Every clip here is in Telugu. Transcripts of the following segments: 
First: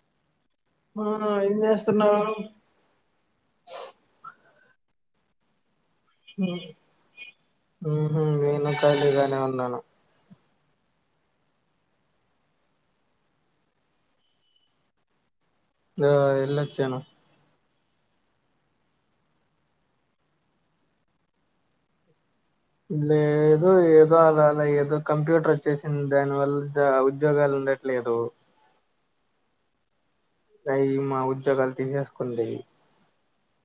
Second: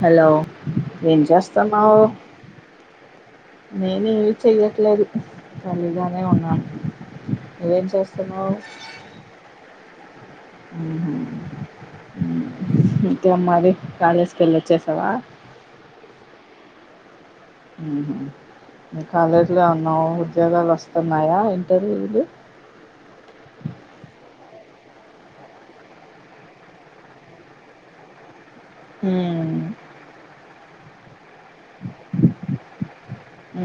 హలో ఏం ఆ చేస్తాన్నావ్ చేస్తున్నావు నేను చెయ్యట్లేదు ఖాళీ గానే ఉన్నాను నువ్వేం ఉహు చేస్తున్నావు? నేను ఖాళీగానే ఉన్నాను ఇంకేం మరి కాలేజ్ కి వెళ్ళి వచ్చేసావా ఆ ఎల్లి వచ్చాను ఊహూ మీ కాలేజీలో ఏమన్నా ఉద్యోగాలు వస్తున్నాయా ఇంటర్వ్యూలు లేదు ఏదో అలా అలా ఏదో కంప్యూటర్ వచ్చేసింది దాని వల్ల ఉద్యోగాలు ఉండట్లేదు హ్మ్ ఈ మా ఉద్యోగాలు తీసేసుకుంది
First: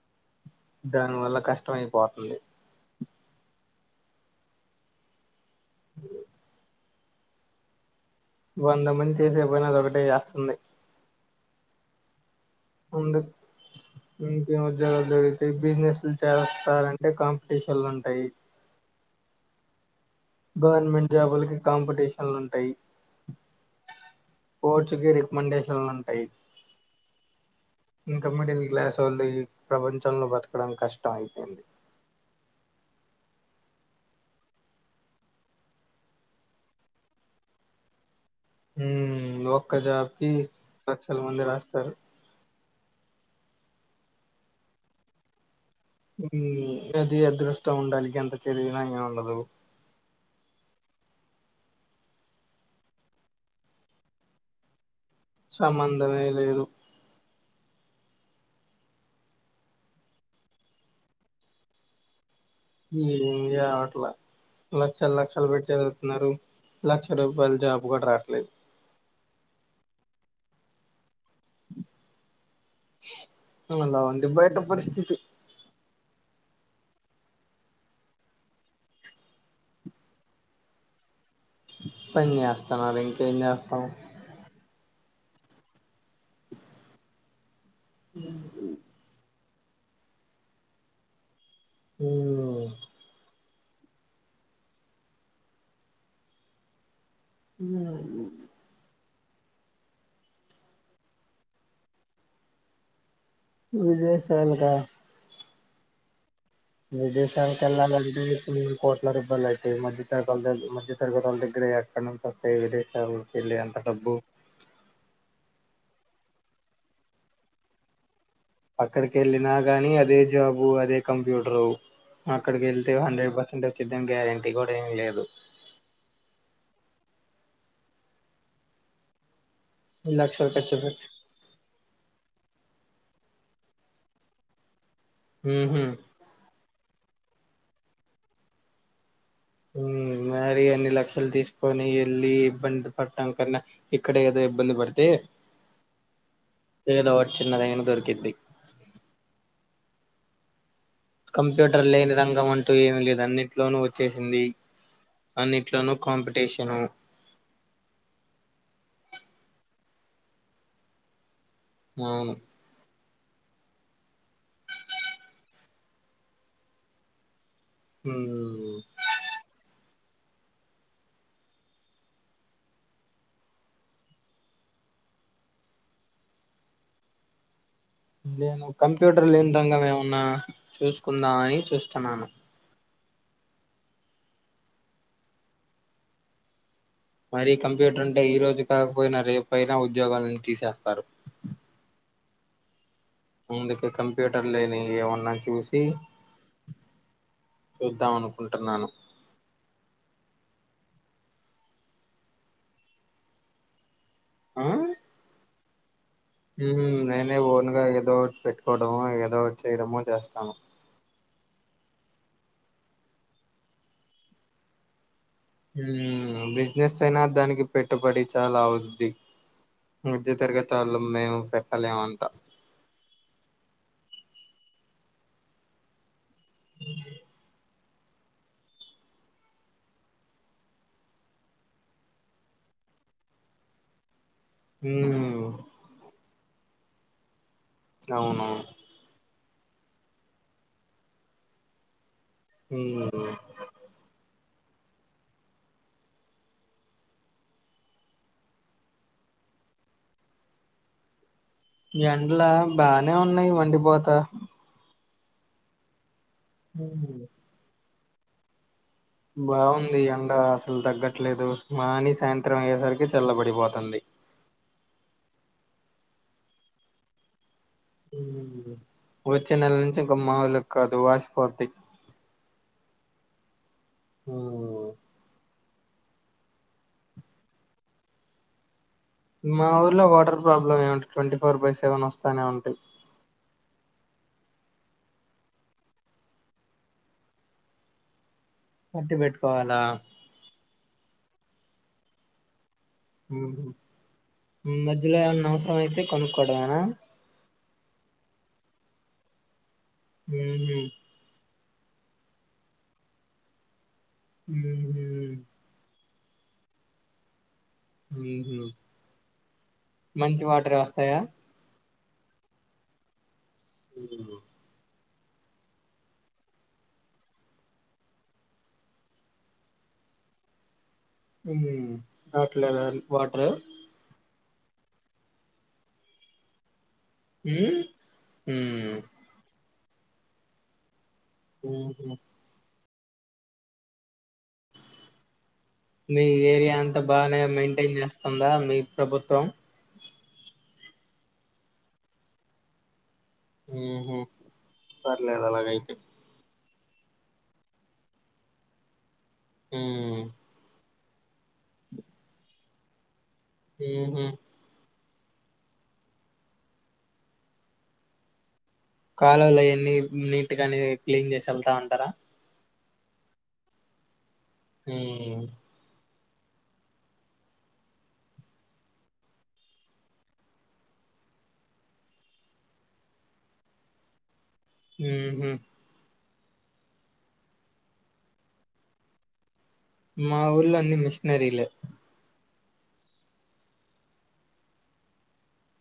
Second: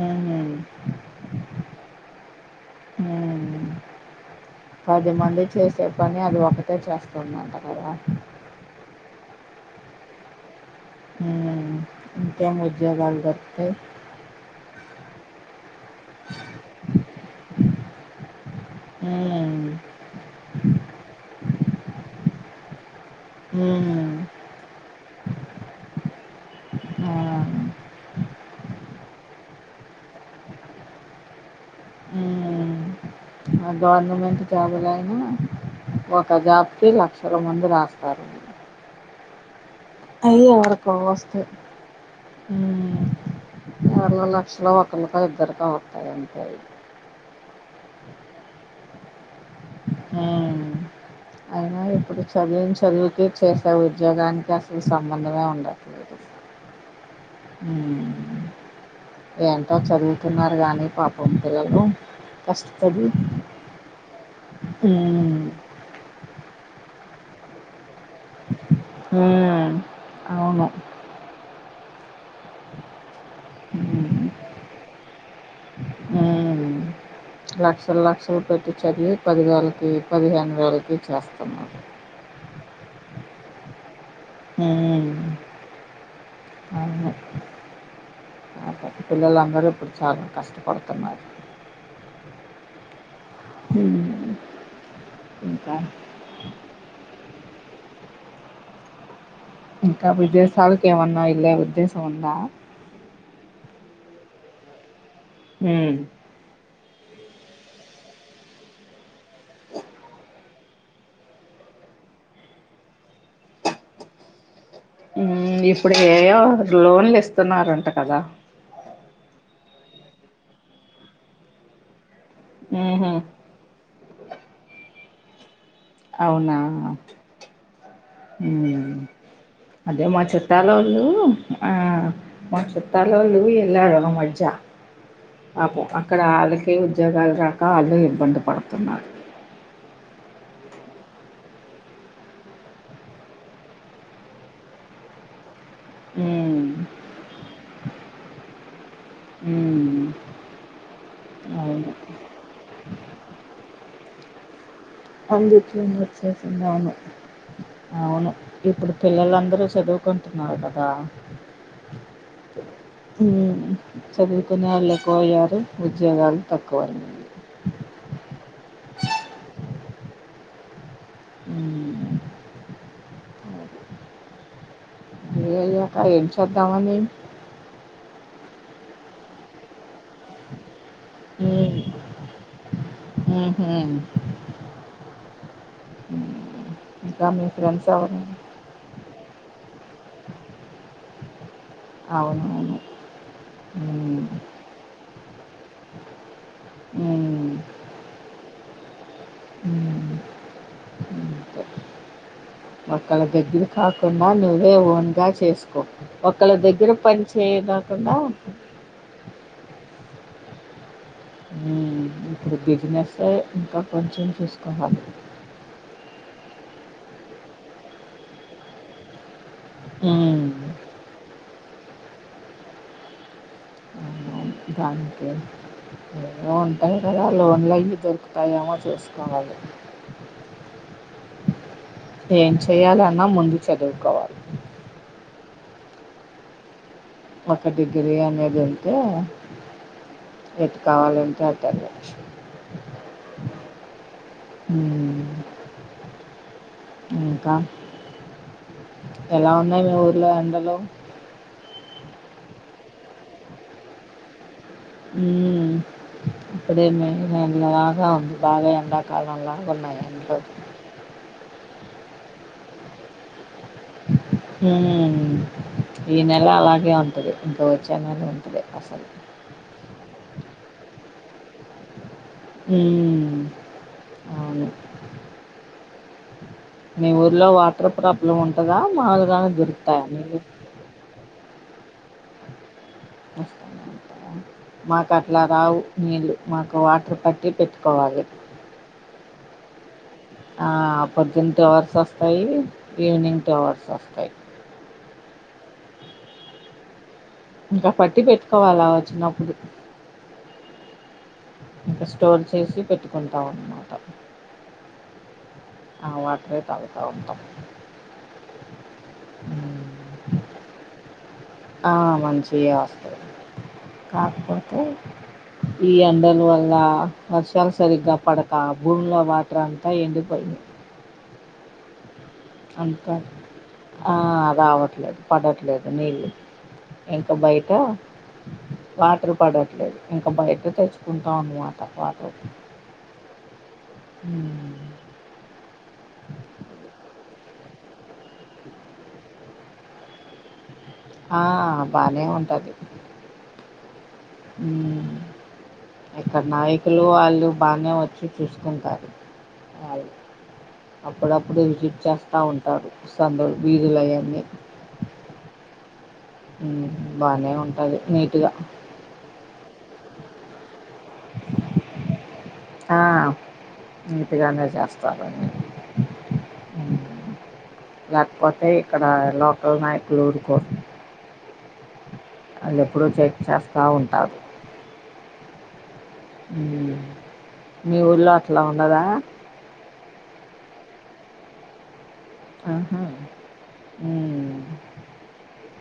మ్మ్. దాని వల్ల కష్టం అయిపోతంది పదిమంది చేసే పని అది ఒకటే చేస్త ఉందంట కదా వంద మంది చేసే పని అది ఒకటే చేస్తంది హ్మ్ ఏం ఉద్యోగాలు ముందు దొరుకుతాయ్ ఇంకేం ఉద్యోగాలు దొరుకుతయి బిజినెస్లు చేస్తారంటే కాంపిటీషన్లు ఉంటాయి. హ్మ్ గవర్నమెంట్ జాబులకి కాంపిటీషన్లు ఉంటాయి. హ్మ్ పోర్చుకి రికమెండేషన్లు ఉంటాయి. ఆ. ఇంక మిడిల్ క్లాసోళ్ళు ఈ ప్రపంచంలో బతకడం కష్టం అయిపోయింది. మ్మ్. గవర్నమెంట్ జాబులయినా ఒక జాబ్కి లక్షల మంది రాస్తారు. హ్మ్ ఒక్క జాబ్కి అయి ఎవరికో లక్షల మంది వస్తాయి రాస్తారు [unintelligible] లక్షలో ఒకళోకో ఇద్దరుకో వ అది అది అద్రుష్ ష్టము ఉండాలి ఎంత చదివినా ఏమి ఉండదు. హ్మ్ అయినా ఇప్పుడు చదివిన చదువుకి చేసే ఉద్యోగానికి అసలు సంబంధమే ఉండట్లేదు. సంబంధమే లేదు హ్మ్ ఏంటో చదువుతున్నారు కానీ పాపం పిల్లలు కష్టపడి ఏం అట్లా లక్షలు లక్షలు పెట్టి చదువుతున్నారు లక్ష రూపాయల జాబ్ గుడ రాట్లే మ్మ్ అలా ఉంది బయట పరిస్థితి లక్షల లక్షలు పెట్టి చదివి పది వేలకి పదిహేను వేలకి చేస్తాం పని చేస్తన్నారు ఇంకేం చేస్తాం మ్మ్ మ్మ్ అదే. పిల్లలందరూ ఇప్పుడు చాలా కష్టపడుతున్నారు మ్మ్ మ్మ్ ఇంకా మ్మ్ ఇంకా విదేశాలకేమన్నా ఎల్లే ఉద్దేశ ఉందా విదేశాల క మ్మ్ విదేశాలకు వెళ్ళాలంటే ఇప్పుడు కోట్ల రూపాయలు అయితయి మధ్య తరగల మధ్య తరగతిల దగ్గర ఎక్కడంత వస్తాయి విదేశాలకి వెళ్లి అంత డబ్బు మ్మ్ ఇప్పుడు ఏం లోన్లు ఇస్తున్నారంట కదా అక్కడికి వెళ్ళినా గానీ అదే జాబు అదే కంప్యూటరు అక్కడికి వెళ్తే ఉహు హండ్రెడ్ పర్సెంట్ ఏం సిద్ధం గ్యారెంటీ కూడా ఏం లేదు అవునా అదే మా లక్షలు ఖర్చు చుట్టలొల్లు పెట్టి ఆ మా చుట్ తలవుళ్లు ఎలా రడ మజజా అపో ఉహు అక్కడ అల ఉద్యోగాలు రాక వాళ్ళు ఇబ్బంది పడుతున్నారు మ్మ్ మరి అన్ని లక్షలు తీసుకొని వెళ్ళి ఇబ్బంది పడటాం కన్నా ఇక్కడ ఏదో ఇబ్బంది పడితే ఉమ్ ఏదో ఒక చిన్నదైనా దొరికిద్ది ఉమ్ కంప్యూటర్ అవును లేని రంగం అంటూ ఏమి లేదు అన్నింటిలోనూ వచ్చేసింది అందుకి అన్నిట్లోనూ వచ్చేసింది కాంపిటీషను అవును అవును ఇప్పుడు పిల్లలందరూ చదువు కుంటున్నారు కదా అవును మ్మ్ చదువుకునేవాళ్ళు ఎక్కువయ్యారు ఉద్యోగాలు తక్కువయ్యాయి హ్మ్ ఉమ్ య ఏం చేద్దామని నేను కంప్యూటర్ లేని రంగం ఏమన్నా చూసుకుందామని చూస్తున్నాను మ్మ్ హ్మ్ ఇంకా మీ మరీ ఫ్రెండ్స్ కంప్యూటర్ ఎవరు అంటే ఈ రోజు కాకపోయినా రేపు పైన ఉద్యోగాలను తీసేస్తారు అవునవును ముందుకు ఉమ్ కంప్యూటర్ లేనివి ఏమన్నా చూసి ఉమ్ చూద్దాం అనుకుంటున్నాను ఉమ్ మక్కల దగ్గా ఆ నువ్వే ఓన్గా చేసు ఓ నేనే ఓన్ గ ఏదో ఒకటి పెట్టుకోవడమ ఏదో ఒకటి చేయడమో చేస్తాను ఈ బిజినెస్ ఇంకా కొంచెం చూసుకుందాం హు బిజినెస్ అయినా దానికి పెట్టుబడి చాలా అవుంది హు దంట్లో మేము పెట్టలేమ్ అంత దానికేం అమౌంట లేక ఏదన్నా లోన్ అవి దొరుకుతాయేమో చుసుకోవాలి ఏం చెయ్యాలన్నా ముందు చదువుకోవాలి హు ఒక డిగ్రీ అవునవును అనేది ఉంటే ఎటు కావాలంటే అటు వెళ్లొచ్చు హు హు హు ఇంకా ఎలా ఉన్నాయి మీ ఊరిలో ఎండలు ఎండ్ల బానే ఉన్నాయి మండిపోత హు అప్పుడే మే అవును బాగా ఎండ బాగుంది ఎండ అసలు తగ్గట్లేదు మాని సాయంత్రం అయ్యేసరికి చల్లబడిపోతంది ఊ ఈ నెల అలాగే ఉంటుంది వచ్చే నెల నుంచి ఇంక మాములు కదు వాసిపోతది హు ఓ మీ ఊర్లో వాటర్ ప్రాబ్లమ్ ఉంటదా మా ఊర్లో వాటర్ ప్రాబ్లమ్ ఏమంటు ట్వంటీ ఫోర్ బై సెవెన్ వస్తానే ఉంటాయి వస్తూనే ఉంటాయా మాకు అట్లా రావు నీళ్ళు మాకు వాటర్ పట్టి పెట్టుకోవాలి పట్టి పెట్టుకోవాలా ఆ పొద్దున టుఅవర్స్ వస్తాయి ఈవినింగ్ టుఅవర్స్ వస్తాయి మధ్యలో ఏమన్నా అవసరం అయితే కొనుకోవడమేనా ఇంకా పట్టి పెట్టుకోవాల వచ్చినప్పుడు హు హు స్టోర్ చేసి పెట్టుకుంటాం అన్నమాట హు హు ఆ వాటరె తాగుతాఉంటాం మంచి వాటరె వస్తాయా. ఆ మంచియె వస్తాయి. కాకపోతే. ఈ ఎండల వల్ల వర్షాలు సరిగ్గా పడక భూమిలో వాట్ర అంతా ఎండిపోయింది. ఉ అంత ఆ. రావట్లేదు, పడట్లేదు, నీళ్ళు. ఇంకా బయట, ఉమ్ హ్మ్ వాటర్ పడరు. లేదు ఇంకా బయట తెచ్. ఉంటాము ఆట ఊహు పాటు. అ మీ ఏరియా అంతా, బానే మెయింటేన్ చేస్తుందా, మీ ప్రభుత్వం. ఆ బానే ఉంటది. ఊ ఉహు. ఇక్కడ నాయిక్. అంకుల్ వాళ్ళు బాగానే వచ్చి చూసుకుంటారు. వాళ్ళు ఉమ్. అప్పుడప్పుడు విజిట్ చేస్తా ఉంటారు. సందుల్ ఊహు వీధులయన్నీ. ఉమ్ బానే ఉంటాది నీట్గా. కాలువలు ఆయన్నీ నీట్గానే. క్లీన్ చేసి ఎళ్తా అంటారా. ఆ. ఉట్టిగానె చేస్తారు. హ్మ్ లేకపోతే ఇక్కడ లోకల్ నాయకులు ఊరుకో. వాళ్ళు ఎప్పుడూ చెక్ చేస్తా ఉంటారు. ఊ ఉహు. మీ ఊల్లో అట్లా ఉండదా. మాఊళ్ళ అన్నీ మిషనరీలే. ఆహా.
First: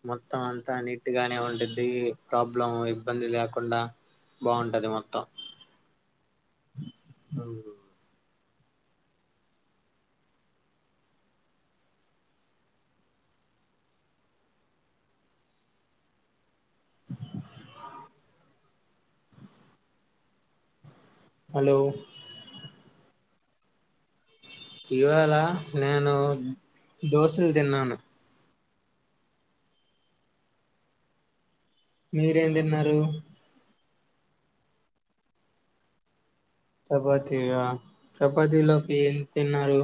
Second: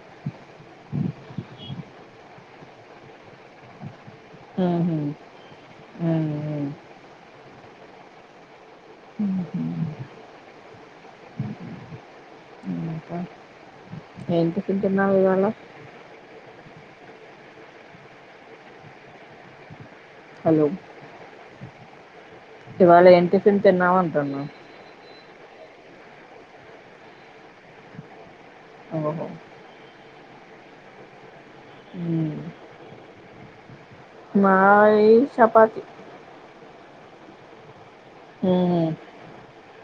మొత్తం అంతా నీట్గానే ఉంటుంది. ప్రాబ్లమ్ ఇబ్బంది లే. కాకుండా బాగుంటది హుహు. మొత్తం. హ్మ్. హ్మ్. ఏమ్ టిఫిన్ తిన్నావు ఇవాళ. హలో. హలో ఇవాళ ఏంటి. తీన్ తిన్నావా అంటాన్న. ఇవాళ నేను దోషను తిన్నాను. ఓహ్ ఓ. మీరు ఏమి తిన్నారు? మాయి చపాతి. చపాతీ ఆ.. చపాతీ లోకి ఏమి తిన్నారు?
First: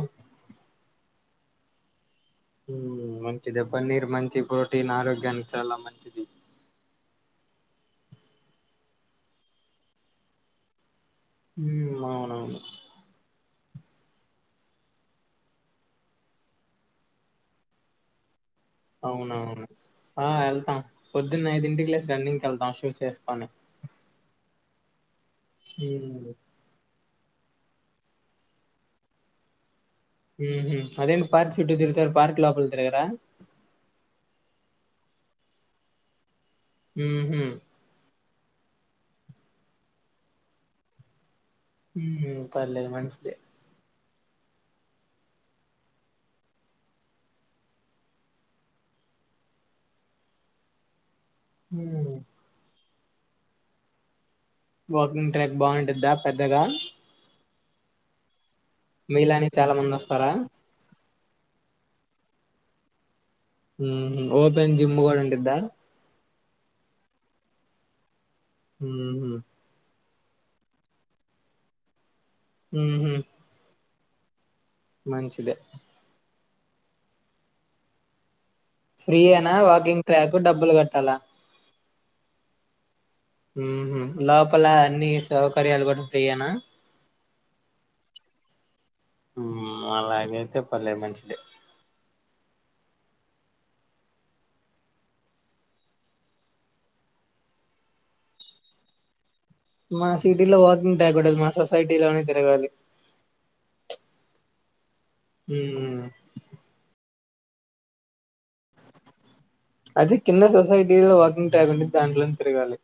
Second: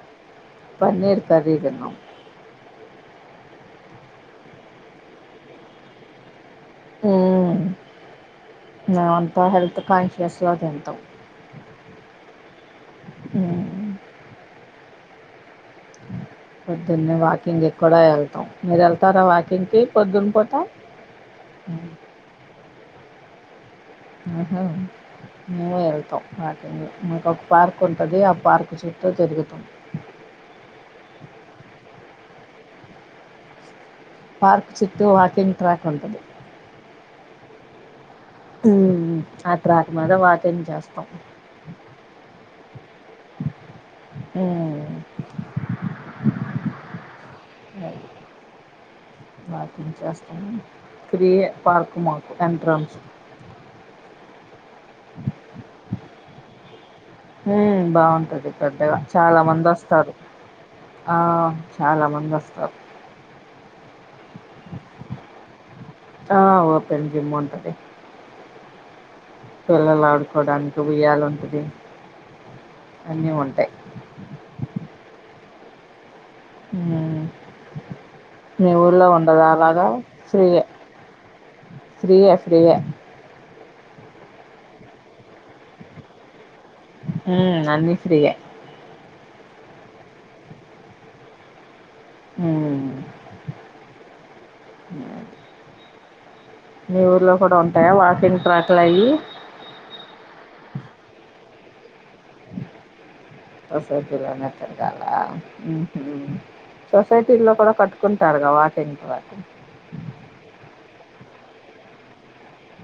పనీర్ కర్రీ, తిన్నాం. ఉమ.. మంచిది పన్నీర్ మంచిది ప్రోటీన్ ఆరోగ్యానికి చాలా మంచిది. ఉమ్ నా అంత హెల్ప్ కాన్స్ ఫ్రెష్ ఏం తింటావ్? ఉమ్ అవునవును పొద్దున్న వాకింగ్ ఇక్కడే వెళ్తా? మీరు వెళ్తారా అవునవును వాకింగ్కి ఆ పూట వెళ్తాం పొద్దున్న ఐదింటికి లేసి రన్నింగ్ వెళ్తాం షూస్ వేసుకొని. హుహూ. నువ్వు వెళ్తావ వాకింగ్ గు.. మాకు ఒక పార్క్ ఉంటుంది, ఆ పార్క్ చుట్టూ తిరుగుతాం. ఉమ్ హు అదేంటి పార్క్ చుట్టూ తిరుగు ఇద్దరు పార్క్ లోపల తిరుగుతారా? పార్క్ చుట్టూ వాకింగ్ ట్రాక్ ఉంటుంది. ఉమ్ హ్మ్. ఉమ్ ఆ ట్రాక్ మీద వాకింగ్ చేస్తాం. ఉమ్ హ్మ్. పర్లేదు మంచిదే. హూ ఆ వాకింగ్ చేస్తాం. ఫ్రీయే, పార్క్ మ్మ్ మాకు ఎంట్రన్స్. వాకింగ్ ట్రాక్ బాగుంటాద పెద్దగా. హు బాగుంటది. పెద్దగా చాలా మంది వస్తారు. ఆ చాలా మంది వస్తారు. ఉమ్ ఓపెన్ జిమ్ కూడా ఉంటూద్దా ఆ ఓపెన్ జిమ్ ఉంటాది ఉ హు. సల్ లాల్ ఆడ [unintelligible] కొండంత ఊయల ఉంటాది. మ్మ్ అన్నీ ఉంటాయి. మంచిదే ఊ ఫ్రీ అనా వాకింగ్ ట్రాక్ డబ్బులు కట్టాలా ఫ్రీయా ఫ్రీయా మ్మ్ హ్మ్ లోపల అన్ని సౌకర్యాలు కూడా ఫ్రీయేనా హ్మ్ అన్నీ ఫ్రీయే మ్మ్ అలాగైతే పర్లే మంచిదే మ్మ్ అ మీ ఊర్లో కూడా ఉంటాయా వాకింగ్ ట్రాక్లు అయ్యి మా సిటీలో వాకింగ్ ట్రాక్ ఊడదు మా సొసైటీలోనే తిరగాలి సొసైటీ లోనే తిరగాల మ్మ్ హు సొ సైటీల్లో కూడా కట్టుకుంటారు కద వాకింగ్ ట్రాకు అది కింద సొసైటీలో వాకింగ్ ట్రాక్ ఉంది దాంట్లోని తిరగాలి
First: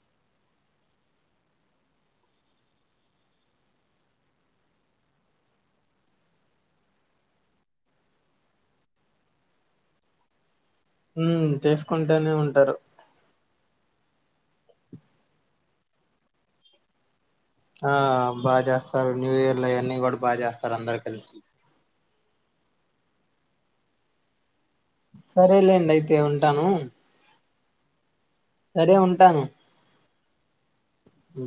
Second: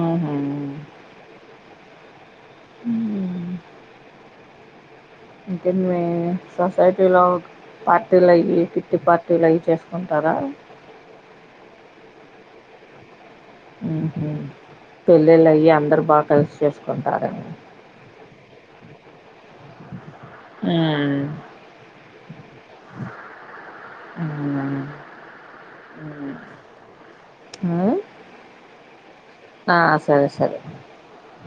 ఆహా మ్మ్ హ్మ్ ఇంకేం మే సొసైటీలో పార్టీలయ్యి కిట్టి పార్టీలు అవి చేసుకుంటారా. ఉ చేసుకుంటేనే ఉంటారు పెళ్ళిళ్ళు అయి అందరు బాగా కలిసి చేసుకుంటారుని ఆ బాగా చేస్తారు న్యూ ఇయర్ లోవన్నీడు బాగా చేస్తారు అందరు కలిసి అ సరేలేండి అయితే ఉంటాను హా సరే ఉంటాను సరే సరే ఉ